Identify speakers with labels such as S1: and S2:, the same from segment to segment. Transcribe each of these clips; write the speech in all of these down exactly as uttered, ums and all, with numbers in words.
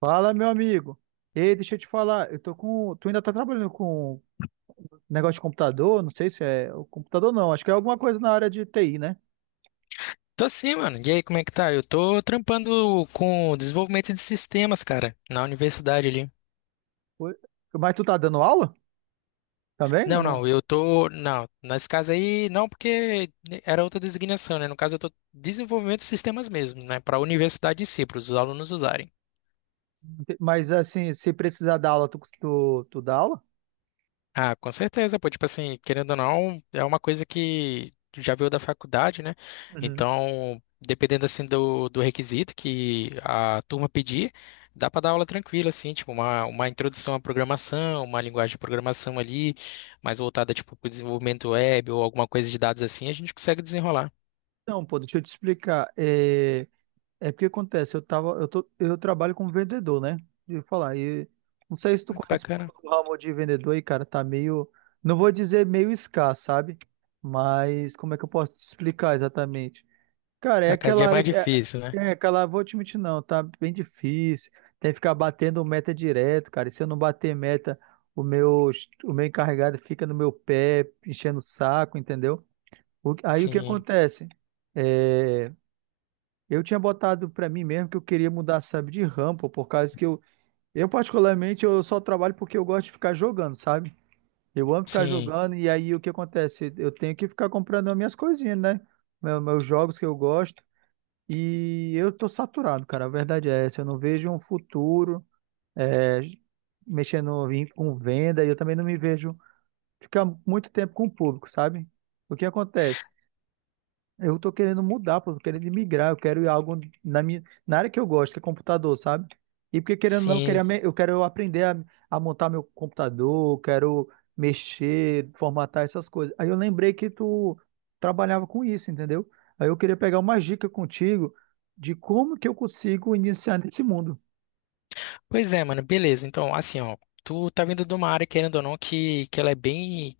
S1: Fala, meu amigo. Ei, deixa eu te falar, eu tô com, tu ainda tá trabalhando com negócio de computador? Não sei se é o computador não, acho que é alguma coisa na área de T I, né?
S2: Tô sim, mano. E aí, como é que tá? Eu tô trampando com desenvolvimento de sistemas, cara, na universidade ali.
S1: Oi? Mas tu tá dando aula também ou
S2: Não,
S1: não?
S2: não, eu tô. Não, nesse caso aí, não, porque era outra designação, né? No caso, eu tô desenvolvimento de sistemas mesmo, né? Pra universidade em si, para os alunos usarem.
S1: Mas assim, se precisar dar aula, tu, tu, tu dá aula?
S2: Ah, com certeza, pô. Tipo assim, querendo ou não, é uma coisa que tu já veio da faculdade, né?
S1: Uhum.
S2: Então, dependendo assim do, do requisito que a turma pedir, dá pra dar aula tranquila, assim, tipo, uma, uma introdução à programação, uma linguagem de programação ali, mais voltada, tipo, pro desenvolvimento web ou alguma coisa de dados assim, a gente consegue desenrolar.
S1: Não, pô, deixa eu te explicar. É, É porque acontece, eu tava, eu tô, eu trabalho como vendedor, né? De falar, e não sei se tu
S2: Ah, que
S1: conhece um pouco
S2: bacana.
S1: do ramo de vendedor aí, cara, tá meio, não vou dizer meio escasso, sabe? Mas como é que eu posso te explicar exatamente? Cara, é
S2: Tá, cada
S1: aquela
S2: dia é
S1: área
S2: mais
S1: que é,
S2: difícil, né?
S1: é aquela, vou te mentir não, tá bem difícil. Tem que ficar batendo meta direto, cara. E se eu não bater meta, o meu, o meu encarregado fica no meu pé, enchendo o saco, entendeu? O- aí o que
S2: Sim,
S1: acontece? É, eu tinha botado pra mim mesmo que eu queria mudar, sabe, de rampa, por causa que eu, eu particularmente, eu só trabalho porque eu gosto de ficar jogando, sabe? Eu amo ficar
S2: sim,
S1: jogando e aí o que acontece? Eu tenho que ficar comprando as minhas coisinhas, né? Meu- Meus jogos que eu gosto e eu tô saturado, cara. A verdade é essa. Eu não vejo um futuro é, mexendo em- com venda e eu também não me vejo ficar muito tempo com o público, sabe? O que acontece? Eu tô querendo mudar, pô, tô querendo migrar, eu quero ir algo na minha, na área que eu gosto, que é computador, sabe? E porque querendo ou não, eu
S2: sim.
S1: queria me- eu quero aprender a, a montar meu computador, eu quero mexer, formatar essas coisas. Aí eu lembrei que tu trabalhava com isso, entendeu? Aí eu queria pegar uma dica contigo de como que eu consigo iniciar nesse mundo.
S2: Pois é, mano, beleza. Então, assim, ó. Tu tá vindo de uma área, querendo ou não, que, que ela é bem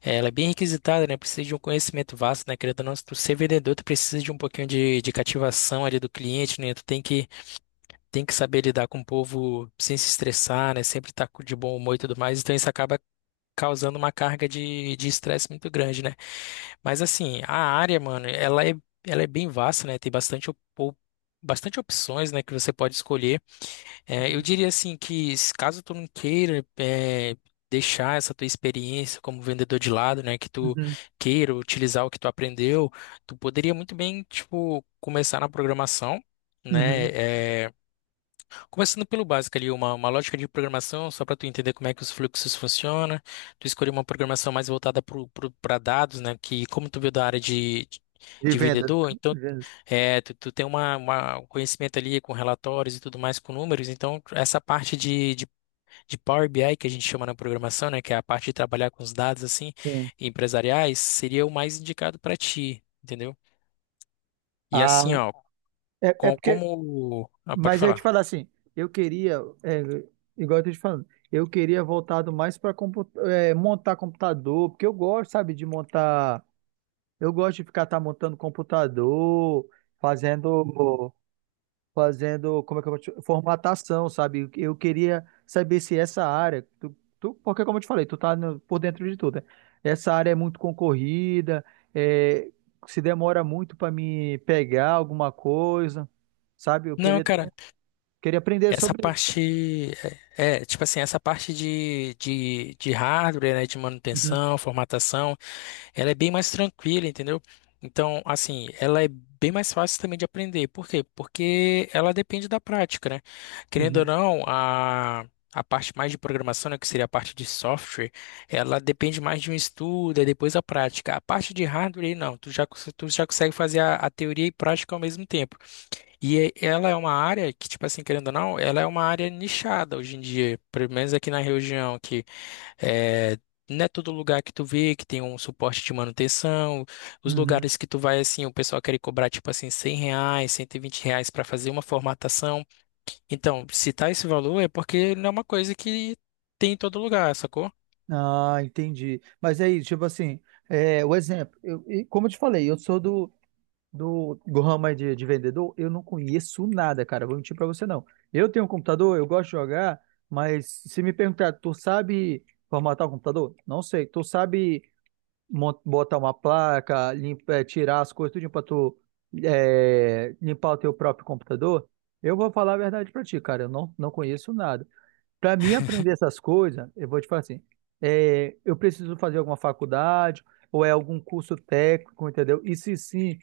S2: É, Ela é bem requisitada, né? Precisa de um conhecimento vasto, né? Querendo ou não, se tu ser vendedor, tu precisa de um pouquinho de, de cativação ali do cliente, né? Tu tem que, tem que saber lidar com o povo sem se estressar, né? Sempre estar de bom humor e tudo mais. Então isso acaba causando uma carga de de estresse muito grande, né? Mas assim, a área, mano, ela é, ela é bem vasta, né? Tem bastante, op- op- bastante opções, né? Que você pode escolher. É, eu diria assim que se caso tu não queira é, deixar essa tua experiência como vendedor de lado, né, que tu
S1: Uhum,
S2: queira utilizar o que tu aprendeu, tu poderia muito bem, tipo, começar na programação,
S1: uhum.
S2: né? é, Começando pelo básico ali, uma, uma lógica de programação, só para tu entender como é que os fluxos funcionam, tu escolher uma programação mais voltada para dados, né? Que como tu veio da área de,
S1: De
S2: de
S1: vendas.
S2: vendedor, então
S1: Vendas.
S2: é, tu, tu tem uma, uma- um conhecimento ali com relatórios e tudo mais, com números, então essa parte de, de, de Power B I que a gente chama na programação, né? Que é a parte de trabalhar com os dados assim,
S1: Sim.
S2: empresariais, seria o mais indicado para ti, entendeu? E assim,
S1: Ah,
S2: ó,
S1: É, é
S2: com,
S1: porque
S2: como... Ah, pode
S1: Mas eu ia te
S2: falar.
S1: falar assim, eu queria, é, igual eu tô te falando, eu queria voltado mais para montar computador, porque eu gosto, sabe, de montar, eu gosto de ficar tá montando computador, fazendo, fazendo, como é que eu vou te, formatação, sabe? Eu queria saber se essa área, tu, tu- porque como eu te falei, tu tá no- por dentro de tudo, né? Essa área é muito concorrida, é, se demora muito para me pegar alguma coisa, sabe? Eu
S2: Não,
S1: queria ter.
S2: cara.
S1: Queria aprender
S2: Essa
S1: sobre isso, cara.
S2: parte, é, é, tipo assim, essa parte de, de, de hardware, né, de
S1: Uhum,
S2: manutenção, formatação, ela é bem mais tranquila, entendeu? Então, assim, ela é bem mais fácil também de aprender. Por quê? Porque ela depende da prática, né? Querendo ou
S1: uhum,
S2: não, a, a parte mais de programação, né, que seria a parte de software, ela depende mais de um estudo, e depois a prática. A parte de hardware, não, tu já, cons- tu já consegue fazer a, a teoria e prática ao mesmo tempo. E é- ela é uma área que, tipo assim, querendo ou não, ela é uma área nichada hoje em dia, pelo menos aqui na região, que é, não é todo lugar que tu vê que tem um suporte de manutenção. Os
S1: uhum.
S2: lugares que tu vai, assim, o pessoal quer cobrar, tipo assim, cem reais, cento e vinte reais para fazer uma formatação. Então, se tá esse valor é porque não é uma coisa que tem em todo lugar, sacou?
S1: Ah, entendi. Mas aí, tipo assim, é, o exemplo, eu, e como eu te falei, eu sou do, do, do ramo aí de, de vendedor, eu não conheço nada, cara, vou mentir pra você não. Eu tenho um computador, eu gosto de jogar, mas se me perguntar, tu sabe formatar o computador? Não sei. Tu sabe mon- botar uma placa, limpa, é, tirar as coisas, tudo pra tu é, limpar o teu próprio computador? Eu vou falar a verdade pra ti, cara, eu não, não conheço nada. Para mim aprender essas coisas, eu vou te falar assim, é, eu preciso fazer alguma faculdade ou é algum curso técnico, entendeu? E se sim,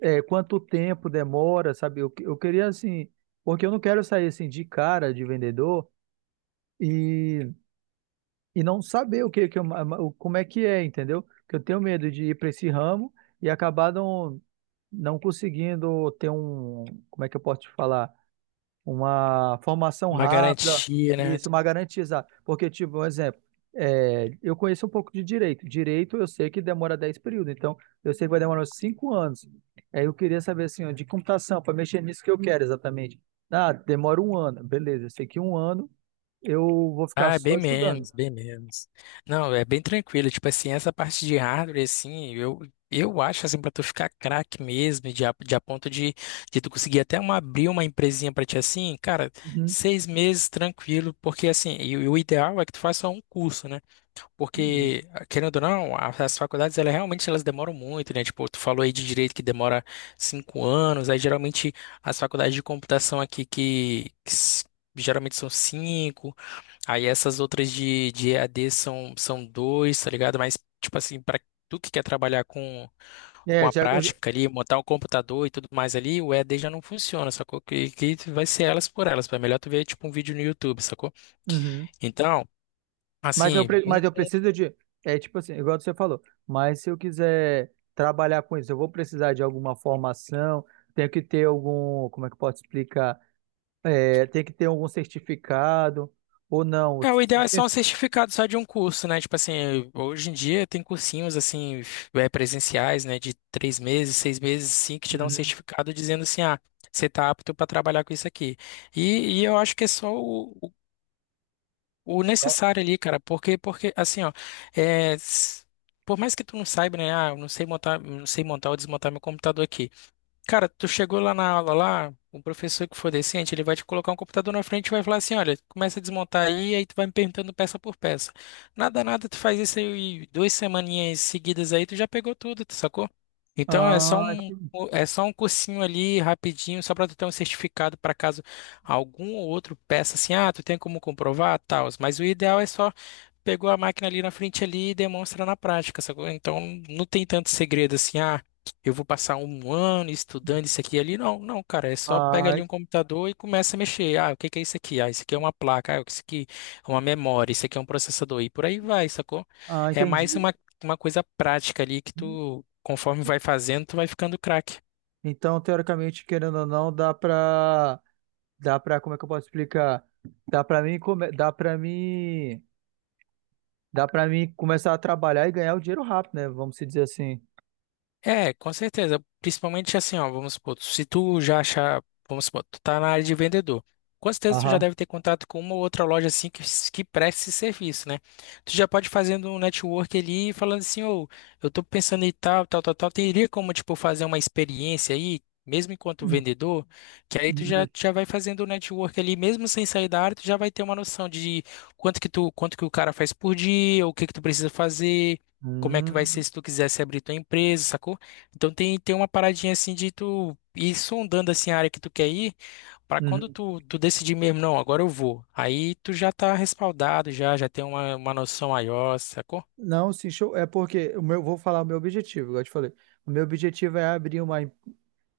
S1: é, quanto tempo demora, sabe? Eu, eu queria assim, porque eu não quero sair assim de cara de vendedor e, e não saber o que, que eu, o- como é que é, entendeu? Porque eu tenho medo de ir para esse ramo e acabar não, não conseguindo ter um, como é que eu posso te falar? Uma formação
S2: Uma
S1: rápida,
S2: garantia, né?
S1: isso, uma garantizada. Porque, tipo, um exemplo, é, eu conheço um pouco de direito. Direito eu sei que demora dez períodos, então eu sei que vai demorar uns cinco anos. Aí eu queria saber, assim, ó, de computação, para mexer nisso que eu quero exatamente. Ah, demora um ano, beleza, eu sei que um ano eu vou ficar
S2: Ah, é
S1: só
S2: bem
S1: estudando.
S2: menos, bem menos. Não, é bem tranquilo. Tipo assim, essa parte de hardware, assim, eu, eu acho assim, pra tu ficar craque mesmo, e de, a- de a ponto de, de tu conseguir até uma, abrir uma empresinha pra ti assim, cara,
S1: Uhum,
S2: seis meses tranquilo, porque assim, e, o e o ideal é que tu faça um curso, né?
S1: uhum.
S2: Porque, querendo ou não, a- as faculdades, elas realmente elas demoram muito, né? Tipo, tu falou aí de direito que demora cinco anos, aí geralmente as faculdades de computação aqui que que s- geralmente são cinco. Aí essas outras de, de E A D são, são dois, tá ligado? Mas, tipo assim, para tu que quer trabalhar com, com
S1: É,
S2: a
S1: já, eu, já-
S2: prática ali, montar um computador e tudo mais ali, o E A D já não funciona, sacou? Que, que vai ser elas por elas. É melhor tu ver, tipo, um vídeo no YouTube, sacou?
S1: uhum.
S2: Então,
S1: Mas eu,
S2: assim,
S1: pre-
S2: um,
S1: mas eu preciso de. É tipo assim, igual você falou. Mas se eu quiser trabalhar com isso, eu vou precisar de alguma formação, tenho que ter algum. Como é que eu posso explicar? É, tem que ter algum certificado ou não?
S2: É, o ideal é só um certificado só de um curso, né? Tipo assim, hoje em dia tem cursinhos assim, é, presenciais, né? De três meses, seis meses, sim, que te dão um
S1: Uhum.
S2: certificado dizendo assim, ah, você tá apto para trabalhar com isso aqui. E, e eu acho que é só o, o o
S1: Só-
S2: necessário ali, cara, porque, porque assim, ó, é, s- por mais que tu não saiba, né? Ah, eu não sei montar, eu não sei montar ou desmontar meu computador aqui. Cara, tu chegou lá na aula lá, o professor que for decente, ele vai te colocar um computador na frente e vai falar assim, olha, começa a desmontar aí, aí tu vai me perguntando peça por peça. Nada, nada, tu faz isso aí duas semaninhas seguidas aí, tu já pegou tudo, tu sacou? Então é só
S1: Ah,
S2: um,
S1: entendi.
S2: é só um cursinho ali rapidinho, só para tu ter um certificado para caso algum ou outro peça assim, ah, tu tem como comprovar, tal. Mas o ideal é só pegou a máquina ali na frente ali e demonstra na prática, sacou? Então não tem tanto segredo assim, ah, eu vou passar um ano estudando isso aqui e ali. Não, não, cara, é só pega
S1: Ah,
S2: ali um computador e começa a mexer. Ah, o que que é isso aqui? Ah, isso aqui é uma placa, ah, isso aqui é uma memória, isso aqui é um processador e por aí vai, sacou?
S1: ah,
S2: É mais
S1: entendi.
S2: uma, uma coisa prática ali que tu, conforme vai fazendo, tu vai ficando craque.
S1: Então, teoricamente, querendo ou não, dá pra. Dá pra. Como é que eu posso explicar? Dá pra mim. come- Dá pra mim. Dá pra mim começar a trabalhar e ganhar o dinheiro rápido, né? Vamos se dizer assim.
S2: É, com certeza. Principalmente assim, ó, vamos supor, se tu já achar, vamos supor, tu tá na área de vendedor. Com certeza tu já
S1: Aham.
S2: deve ter contato com uma ou outra loja assim que, que presta esse serviço, né? Tu já pode fazendo um network ali e falando assim, ô, eu tô pensando em tal, tal, tal, tal. Teria como, tipo, fazer uma experiência aí, mesmo enquanto
S1: Uhum.
S2: vendedor, que aí tu já, já vai fazendo o network ali, mesmo sem sair da área, tu já vai ter uma noção de quanto que tu, quanto que o cara faz por dia, o que que tu precisa fazer, como é que vai ser
S1: Uhum.
S2: se tu quisesse abrir tua empresa, sacou? Então tem, tem uma paradinha assim de tu ir sondando assim a área que tu quer ir, para quando
S1: Uhum.
S2: tu, tu decidir mesmo, não, agora eu vou. Aí tu já tá respaldado, já já tem uma, uma noção maior, sacou?
S1: Não, sim, show. É porque o meu, vou falar o meu objetivo, igual eu te falei. O meu objetivo é abrir uma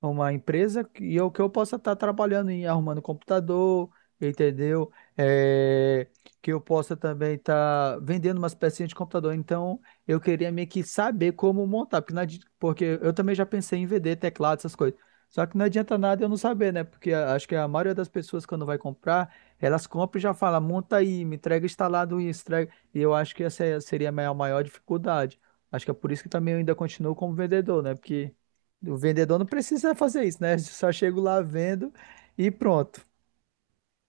S1: uma empresa que- e eu que eu possa estar trabalhando em arrumando computador, entendeu? É, que eu possa também estar vendendo umas pecinhas de computador. Então, eu queria meio que saber como montar, porque, não adi- porque eu também já pensei em vender teclado, essas coisas. Só que não adianta nada eu não saber, né? Porque a- acho que a maioria das pessoas quando vai comprar, elas compram e já fala, monta aí, me entrega instalado isso, entrega. E eu acho que essa é- seria a minha maior dificuldade. Acho que é por isso que também eu ainda continuo como vendedor, né? Porque o vendedor não precisa fazer isso, né? Só chego lá, vendo e pronto.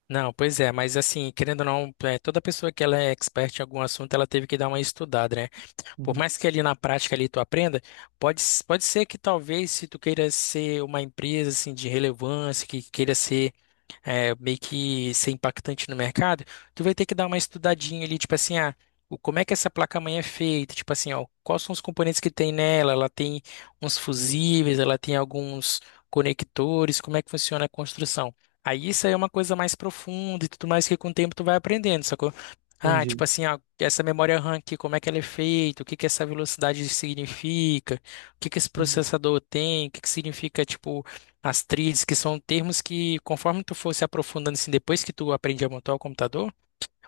S2: Não, pois é, mas assim, querendo ou não, é, toda pessoa que ela é expert em algum assunto, ela teve que dar uma estudada, né? Por
S1: Uhum.
S2: mais que ali na prática ali tu aprenda, pode, s- pode ser que talvez se tu queira ser uma empresa assim de relevância, que queira ser é, meio que ser impactante no mercado, tu vai ter que dar uma estudadinha ali, tipo assim, ah, o, como é que essa placa-mãe é feita, tipo assim, ó, quais são os componentes que tem nela, ela tem uns fusíveis, ela tem alguns conectores, como é que funciona a construção. Aí isso aí é uma coisa mais profunda e tudo mais que com o tempo tu vai aprendendo, sacou? Ah,
S1: Entendi.
S2: tipo assim, ah, essa memória RAM aqui, como é que ela é feita, o que que essa velocidade significa, o que que esse processador tem, o que que significa, tipo, as Atriz, que são termos que, conforme tu for se aprofundando assim, depois que tu aprende a montar o computador,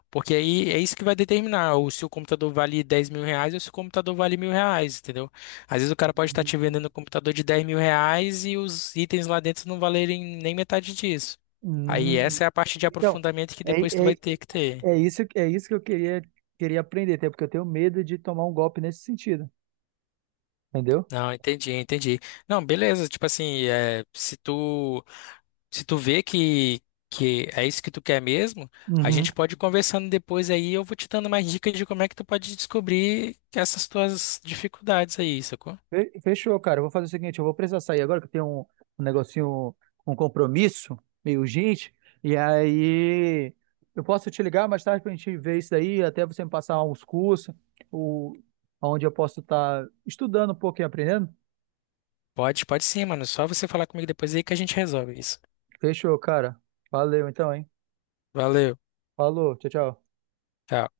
S2: porque aí é isso que vai determinar o se o computador vale dez mil reais ou se o computador vale mil reais, entendeu? Às vezes o cara pode estar te vendendo um computador de dez mil reais e os itens lá dentro não valerem nem metade disso. Aí
S1: Hum.
S2: essa é a parte de
S1: Então,
S2: aprofundamento que
S1: é,
S2: depois tu
S1: é,
S2: vai ter que ter.
S1: é isso, é isso que eu queria, queria aprender, até porque eu tenho medo de tomar um golpe nesse sentido, entendeu?
S2: Não, entendi, entendi. Não, beleza, tipo assim, é, se tu se tu vê que, que é isso que tu quer mesmo, a
S1: Uhum.
S2: gente pode ir conversando depois aí, eu vou te dando mais dicas de como é que tu pode descobrir essas tuas dificuldades aí, sacou?
S1: Fe- Fechou, cara. Eu vou fazer o seguinte, eu vou precisar sair agora, que eu tenho um, um negocinho, um compromisso meio urgente. E aí eu posso te ligar mais tarde pra gente ver isso aí, até você me passar uns cursos, o, onde eu posso estar estudando um pouco e aprendendo.
S2: Pode, pode sim, mano. Só você falar comigo depois aí que a gente resolve isso.
S1: Fechou, cara. Valeu então, hein?
S2: Valeu.
S1: Falou, tchau, tchau.
S2: Tchau.